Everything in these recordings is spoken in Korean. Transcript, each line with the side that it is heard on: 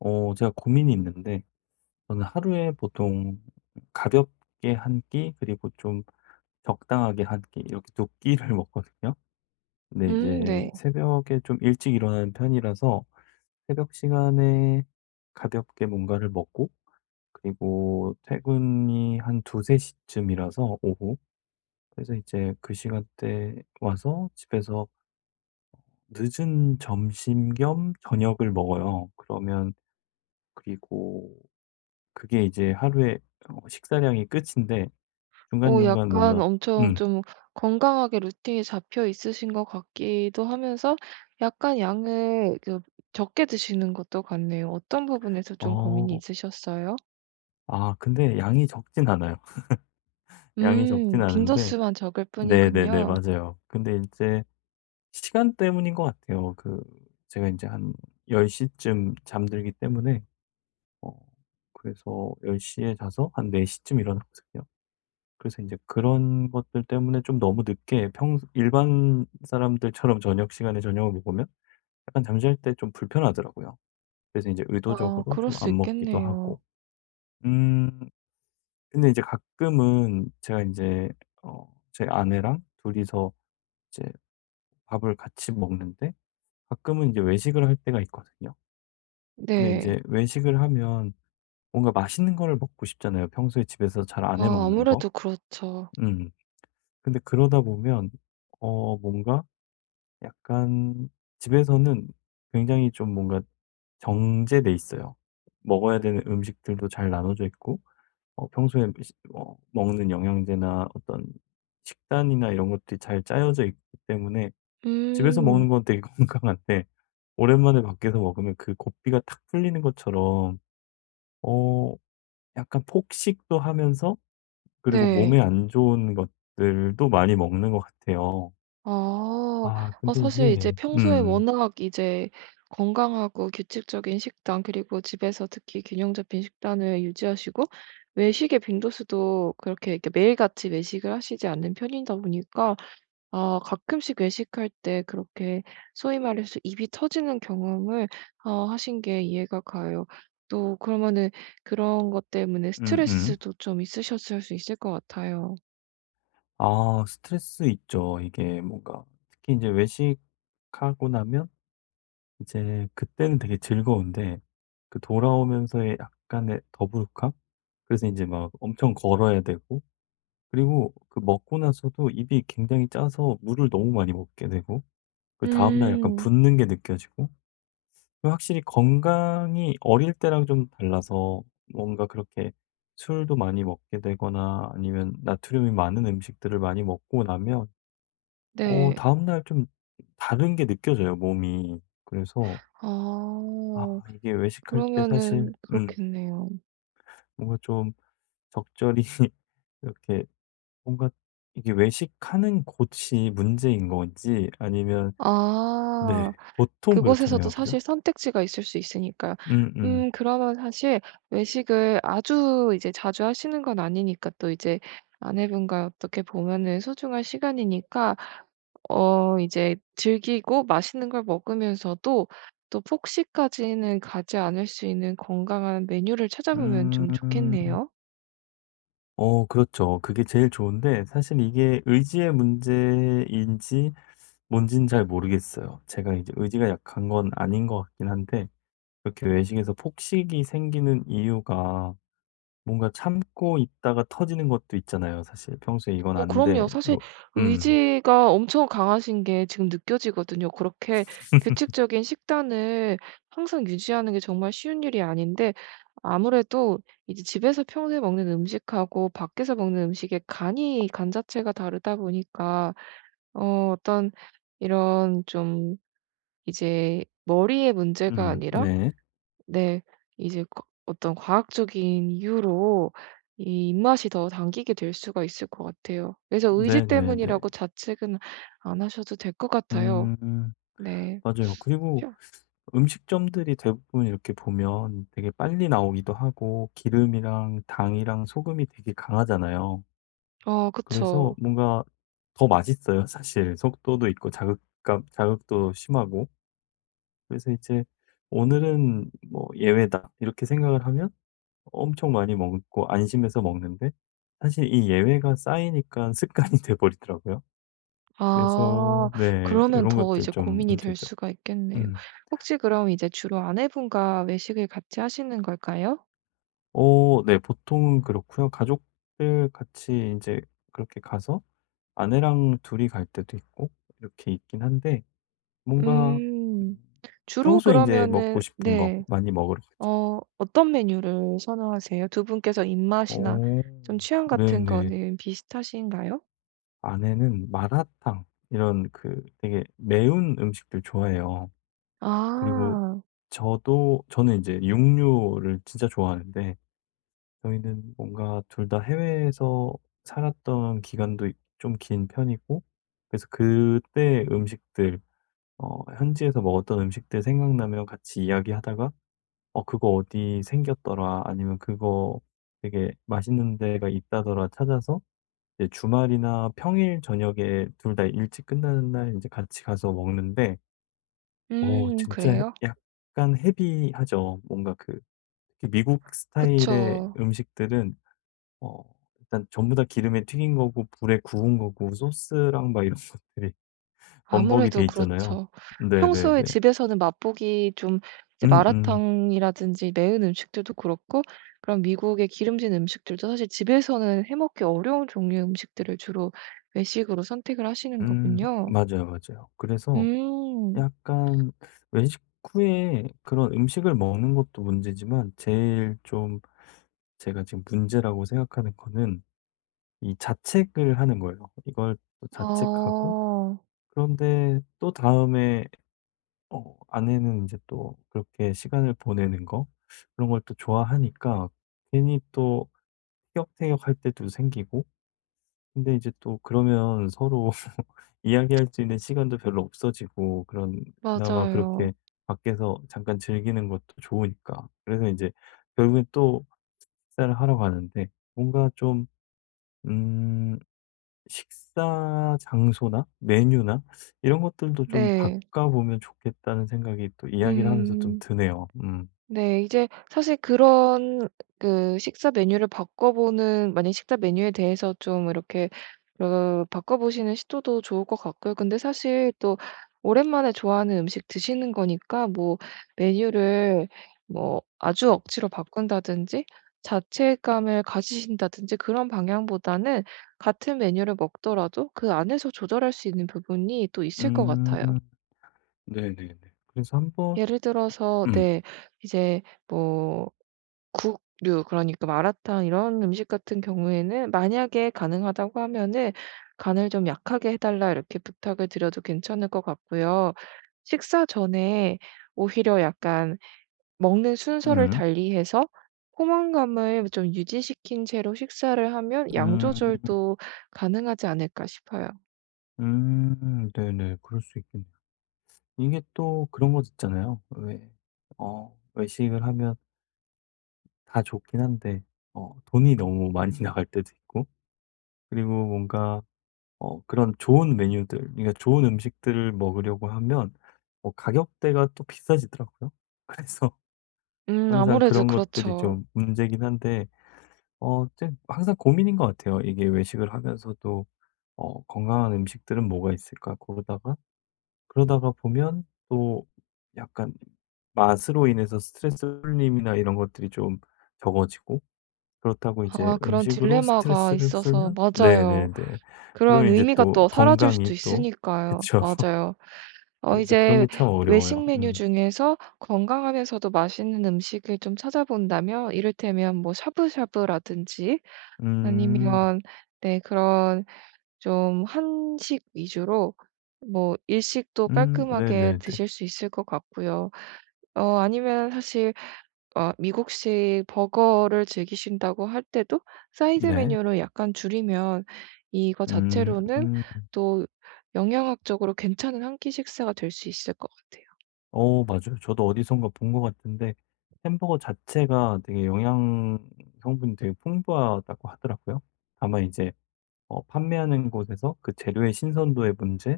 left: 제가 고민이 있는데, 저는 하루에 보통 가볍게 한 끼, 그리고 좀 적당하게 한 끼, 이렇게 두 끼를 먹거든요. 근데 이제
right: 네.
left: 새벽에 좀 일찍 일어나는 편이라서 새벽 시간에 가볍게 뭔가를 먹고, 그리고 퇴근이 한 두세 시쯤이라서 오후. 그래서 이제 그 시간대 와서 집에서 늦은 점심 겸 저녁을 먹어요. 그러면, 그리고 그게 이제 하루에 식사량이 끝인데 중간중간
right: 약간
left: 뭔가
right: 엄청
left: 음.
right: 좀 건강하게 루틴이 잡혀 있으신 것 같기도 하면서 약간 양을 적게 드시는 것도 같네요. 어떤 부분에서 좀 고민이
left: 어.
right: 있으셨어요?
left: 아 근데 양이 적진 않아요. 양이 적진 않은데
right: 빈도수만 적을
left: 네네네.
right: 뿐이군요.
left: 맞아요. 근데 이제 시간 때문인 것 같아요. 그 제가 이제한 10 시쯤 잠들기 때문에 어 그래서 10 시에 자서 한 4 시쯤 일어나거든요. 그래서 이제 그런 것들 때문에 좀 너무 늦게 평 일반 사람들처럼 저녁 시간에 저녁을 먹으면 약간 잠잘 때 좀 불편하더라고요. 그래서 이제
right: 아
left: 의도적으로
right: 그럴
left: 좀
right: 수
left: 안 먹기도 하고.
right: 있겠네요.
left: 음 근데 이제 가끔은 제가 이제 제 아내랑 둘이서 이제 밥을 같이 먹는데 가끔은 이제 외식을 할 때가 있거든요. 근데 이
right: 네.
left: 제 외식을 하면 뭔가 맛있는 거를 먹고 싶잖아요, 평소에 집에서 잘 안 해
right: 아
left: 먹는 거.
right: 아무래도 그렇죠.
left: 음. 근데 그러다 보면 뭔가 약간 집에서는 굉장히 좀 뭔가 정제돼 있어요. 먹어야 되는 음식들도 잘 나눠져 있고 평소에 먹는 영양제나 어떤 식단이나 이런 것들이 잘 짜여져 있기 때문에 집에서
right: 음
left: 먹는 건 되게 건강한데 오랜만에 밖에서 먹으면 그 고삐가 탁 풀리는 것처럼 어 약간 폭식도 하면서 그리고
right: 네.
left: 몸에 안 좋은 것들도 많이 먹는 것 같아요.
right: 아.
left: 아
right: 아
left: 근데
right: 사실 이제
left: 이게
right: 평소에 워낙 이제 건강하고 규칙적인 식단 그리고 집에서 특히 균형 잡힌 식단을 유지하시고 외식의 빈도수도 그렇게 이렇게 매일같이 외식을 하시지 않는 편이다 보니까 아 가끔씩 외식할 때 그렇게 소위 말해서 입이 터지는 경험을 아, 하신 게 이해가 가요. 또 그러면은 그런 것 때문에
left: 음음.
right: 스트레스도 좀 있으셨을 수 있을 것 같아요.
left: 아 스트레스 있죠. 이게 뭔가 특히 이제 외식하고 나면 이제 그때는 되게 즐거운데 그 돌아오면서의 약간의 더부룩함? 그래서 이제 막 엄청 걸어야 되고 그리고 그 먹고 나서도 입이 굉장히 짜서 물을 너무 많이 먹게 되고 그다음 날 약간
right: 음.
left: 붓는 게 느껴지고 그 확실히 건강이 어릴 때랑 좀 달라서 뭔가 그렇게 술도 많이 먹게 되거나 아니면 나트륨이 많은 음식들을 많이 먹고 나면
right: 네.
left: 다음날 좀 다른 게 느껴져요 몸이. 그래서 아
right: 아.
left: 이게 외식할 때 사실
right: 그러면은 그렇겠네요.
left: 뭔가 좀 적절히 이렇게 뭔가 이게 외식하는 곳이 문제인 건지 아니면 네
right: 아
left: 보통
right: 그곳에서도
left: 그렇잖아요. 그죠?
right: 사실 선택지가 있을 수 있으니까요.
left: 음음.
right: 그러면 사실 외식을 아주 이제 자주 하시는 건 아니니까 또 이제 아내분과 어떻게 보면은 소중한 시간이니까 어 이제 즐기고 맛있는 걸 먹으면서도 또 폭식까지는 가지 않을 수 있는 건강한 메뉴를 찾아보면
left: 음.
right: 좀 좋겠네요.
left: 그렇죠. 그게 제일 좋은데 사실 이게 의지의 문제인지 뭔진 잘 모르겠어요. 제가 이제 의지가 약한 건 아닌 것 같긴 한데 이렇게 외식에서 폭식이 생기는 이유가 뭔가 참고 있다가 터지는 것도 있잖아요. 사실 평소에 이건
right: 어
left: 안 돼.
right: 그럼요. 사실
left: 뭐 음.
right: 의지가 엄청 강하신 게 지금 느껴지거든요. 그렇게 규칙적인 식단을 항상 유지하는 게 정말 쉬운 일이 아닌데 아무래도 이제 집에서 평소에 먹는 음식하고 밖에서 먹는 음식의 간이 간 자체가 다르다 보니까 어 어떤 이런 좀 이제 머리의 문제가
left: 음.
right: 아니라
left: 네.
right: 네. 이제 거 어떤 과학적인 이유로 이 입맛이 더 당기게 될 수가 있을 것 같아요. 그래서 의지
left: 네네네.
right: 때문이라고 자책은 안 하셔도 될 것 같아요.
left: 음.
right: 네.
left: 맞아요. 그리고
right: 그렇
left: 음식점들이 대부분 이렇게 보면 되게 빨리 나오기도 하고 기름이랑 당이랑 소금이 되게 강하잖아요.
right: 어
left: 그래서
right: 그쵸.
left: 뭔가 더 맛있어요, 사실. 속도도 있고 자극감 자극도 심하고. 그래서 이제 '오늘은 뭐 예외다.' 이렇게 생각을 하면 엄청 많이 먹고 안심해서 먹는데 사실 이 예외가 쌓이니까 습관이 돼 버리더라고요. 그래서
right: 아
left: 네 이
right: 그러면
left: 런
right: 더
left: 것들
right: 이제
left: 좀
right: 고민이 될
left: 문제죠.
right: 수가 있겠네요.
left: 음.
right: 혹시 그럼 이제 주로 아내분과 외식을 같이 하시는 걸까요?
left: 네 보통은 그렇고요. 가족들 같이 인제 그렇게 가서 아내랑 둘이 갈 때도 있고 이렇게 있긴 한데 뭔가
right: 음.
left: 음
right: 주로
left: 평소에 인제
right: 그러면은
left: 먹고 싶은 거
right: 네.
left: 많이 먹으러 가죠.
right: 어 어떤 메뉴를 선호하세요? 두 분께서 입맛이나
left: 어.
right: 좀 취향 같은
left: 네네.
right: 거는 비슷하신가요?
left: 아내는 마라탕 이런 그 되게 매운 음식들 좋아해요. 그리고
right: 아.
left: 저도 저는 이제 육류를 진짜 좋아하는데 저희는 뭔가 둘 다 해외에서 살았던 기간도 좀 긴 편이고 그래서 그때 음식들 현지에서 먹었던 음식들 생각나면 같이 이야기하다가 "어 그거 어디 생겼더라." 아니면 "그거 되게 맛있는 데가 있다더라." 찾아서 이제 주말이나 평일 저녁에 둘 다 일찍 끝나는 날 이제 같이 가서 먹는데 진짜
right: 그래요?
left: 약간 헤비하죠. 뭔가 그 특히 미국 스타일의
right: 그쵸.
left: 음식들은 어 일단 전부 다 기름에 튀긴 거고 불에 구운 거고 소스랑 막 이런 것들이 범벅이 돼
right: 아무래도
left: 있잖아요.
right: 그렇죠. 평소에
left: 네네네.
right: 집에서는 맛보기 좀 이제
left: 음음. 음.
right: 마라탕이라든지 매운 음식들도 그렇고 그런 미국의 기름진 음식들도 사실 집에서는 해 먹기 어려운 종류의 음식들을 주로 외식으로 선택을 하시는 거군요.
left: 맞아요, 맞아요. 그래서
right: 음.
left: 약간 외식 후에 그런 음식을 먹는 것도 문제지만 제일 좀 제가 지금 문제라고 생각하는 거는 이 자책을 하는 거예요. 이걸 또
right: 아
left: 자책하고 그런데 또 다음에 아내는 이제 또 그렇게 시간을 보내는 거 그런 걸 또 좋아하니까 괜히 또 티격태격할 때도 생기고 근데 이제 또 그러면 서로 이야기할 수 있는 시간도 별로 없어지고 그런 그나마 그렇게
right: 맞아요.
left: 밖에서 잠깐 즐기는 것도 좋으니까. 그래서 이제 결국엔 또 식사를 하러 가는데 뭔가 좀음 식사 장소나 메뉴나 이런 것들도 좀
right: 네.
left: 바꿔보면 좋겠다는 생각이 또 이야기를 하면서 좀
right: 음.
left: 드네요. 음.
right: 네. 이제 사실 그런 그 식사 메뉴를 바꿔보는 만약 식사 메뉴에 대해서 좀 이렇게 어, 바꿔보시는 시도도 좋을 것 같고요. 근데 사실 또 오랜만에 좋아하는 음식 드시는 거니까 뭐 메뉴를 뭐 아주 억지로 바꾼다든지 자책감을 가지신다든지 그런 방향보다는 같은 메뉴를 먹더라도 그 안에서 조절할 수 있는 부분이 또 있을 것 같아요.
left: 음. 네네네. 그래서 한번
right: 예를 들어서
left: 음.
right: 네 이제 뭐 국류 그러니까 마라탕 이런 음식 같은 경우에는 만약에 가능하다고 하면은 "간을 좀 약하게 해 달라." 이렇게 부탁을 드려도 괜찮을 것 같고요. 식사 전에 오히려 약간 먹는 순서를
left: 음.
right: 달리해서 포만감을 좀 유지시킨 채로 식사를 하면 양
left: 음.
right: 조절도 가능하지 않을까 싶어요.
left: 음. 네네. 그럴 수 있겠네요. 이게 또 그런 것 있잖아요. 왜 외식을 하면 다 좋긴 한데 돈이 너무 많이 나갈 때도 있고 그리고 뭔가 그런 좋은 메뉴들 그러니까 좋은 음식들을 먹으려고 하면 뭐 가격대가 또 비싸지더라고요. 그래서 항상
right: 아무래도
left: 그런 것들이
right: 그렇죠.
left: 좀 문제긴 한데 제 항상 고민인 것 같아요. 이게 외식을 하면서도 건강한 음식들은 뭐가 있을까 그러다가 보면 또 약간 맛으로 인해서 스트레스 풀림이나 이런 것들이 좀 적어지고 그렇다고 이제
right: 아 그런
left: 음식으로
right: 딜레마가
left: 스트레스를
right: 있어서
left: 풀면
right: 맞아요.
left: 네네네.
right: 그런
left: 그러면 이제
right: 의미가
left: 또
right: 또 사라질
left: 건강이
right: 수도
left: 또
right: 있으니까요.
left: 그쵸.
right: 맞아요. 어
left: 그래서 그런 게
right: 이제
left: 참
right: 외식
left: 어려워요.
right: 메뉴
left: 음.
right: 중에서 건강하면서도 맛있는 음식을 좀 찾아본다면 이를테면 뭐 샤브샤브라든지
left: 음.
right: 아니면 네 그런 좀 한식 위주로 뭐 일식도 깔끔하게
left: 네네네.
right: 드실 수 있을 것 같고요. 어 아니면 사실 어 미국식 버거를 즐기신다고 할 때도 사이드
left: 네.
right: 메뉴를 약간 줄이면 이거
left: 음.
right: 자체로는 또 영양학적으로 괜찮은 한 끼 식사가 될 수 있을 것 같아요.
left: 맞아요. 저도 어디선가 본 것 같은데 햄버거 자체가 되게 영양 성분이 되게 풍부하다고 하더라고요. 다만 이제 판매하는 곳에서 그 재료의 신선도의 문제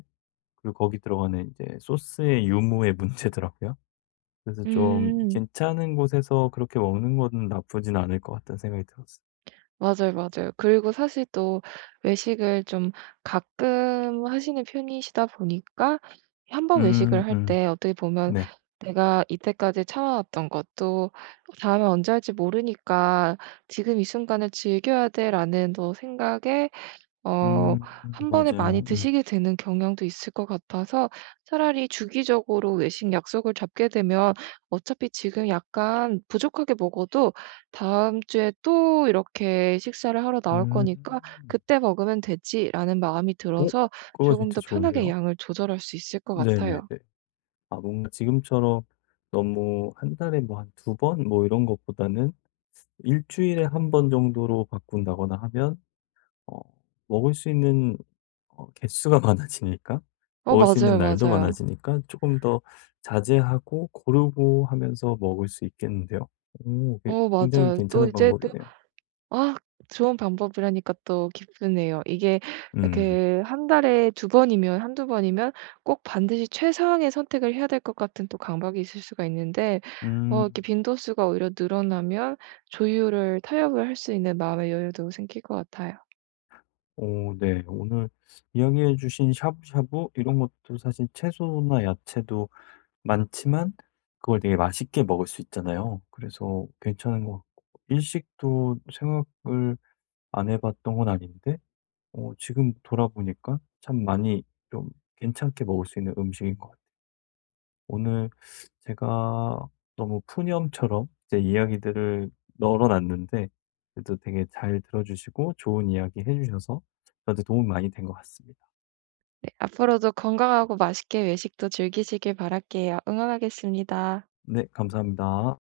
left: 그리고 거기 들어가는 이제 소스의 유무의 문제더라고요. 그래서 좀
right: 음.
left: 괜찮은 곳에서 그렇게 먹는 건 나쁘진 않을 것 같다는 생각이 들었어요.
right: 맞아요, 맞아요. 그리고 사실 또 외식을 좀 가끔 하시는 편이시다 보니까 한 번
left: 음
right: 외식을 할
left: 음.
right: 때 어떻게 보면
left: 네.
right: 내가 이때까지 참아왔던 것도 '다음에 언제 할지 모르니까 지금 이 순간을 즐겨야 돼.'라는 또 생각에 어
left: 음
right: 한 번에 많이
left: 맞아요. 음.
right: 드시게 되는 경향도 있을 것 같아서 차라리 주기적으로 외식 약속을 잡게 되면 어차피 지금 약간 부족하게 먹어도 다음 주에 또 이렇게 식사를 하러 나올 거니까
left: 음.
right: '그때 먹으면 되지.'라는 마음이
left: 오,
right: 들어서
left: 그거
right: 조금
left: 진짜
right: 더 편하게
left: 좋은데요?
right: 양을 조절할 수 있을 것
left: 네네네.
right: 같아요.
left: 아 뭔가 지금처럼 너무 한 달에 뭐 한 두 번 뭐 이런 것보다는 일 주일에 한 번 정도로 바꾼다거나 하면 어 먹을 수 있는 개수가 많아지니까
right: 어
left: 먹을 수 있는
right: 맞아요,
left: 날도
right: 맞아요.
left: 많아지니까 조금 더 자제하고 고르고 하면서 먹을 수 있겠는데요. 오
right: 어
left: 굉장히
right: 맞아요. 또
left: 괜찮은
right: 이제 또
left: 방법이네요.
right: 아 좋은 방법이라니까 또 기쁘네요. 이게
left: 음.
right: 그 한 달에 두 번이면 한두 번이면 꼭 반드시 최상의 선택을 해야 될 것 같은 또 강박이 있을 수가 있는데 어 이렇게
left: 음.
right: 빈도수가 오히려 늘어나면 조율을 타협을 할 수 있는 마음의 여유도 생길 것 같아요.
left: 오 네. 오늘 이야기해 주신 샤브샤브 이런 것도 사실 채소나 야채도 많지만 그걸 되게 맛있게 먹을 수 있잖아요. 그래서 괜찮은 것 같고 일식도 생각을 안 해 봤던 건 아닌데 지금 돌아보니까 참 많이 좀 괜찮게 먹을 수 있는 음식인 것 같아요. 오늘 제가 너무 푸념처럼 제 이야기들을 널어 놨는데 그래도 되게 잘 들어 주시고 좋은 이야기 해 주셔서 저한테 도움 많이 된 것 같습니다.
right: 네 앞으로도 건강하고 맛있게 외식도 즐기시길 바랄게요. 응원하겠습니다.
left: 네, 감사합니다.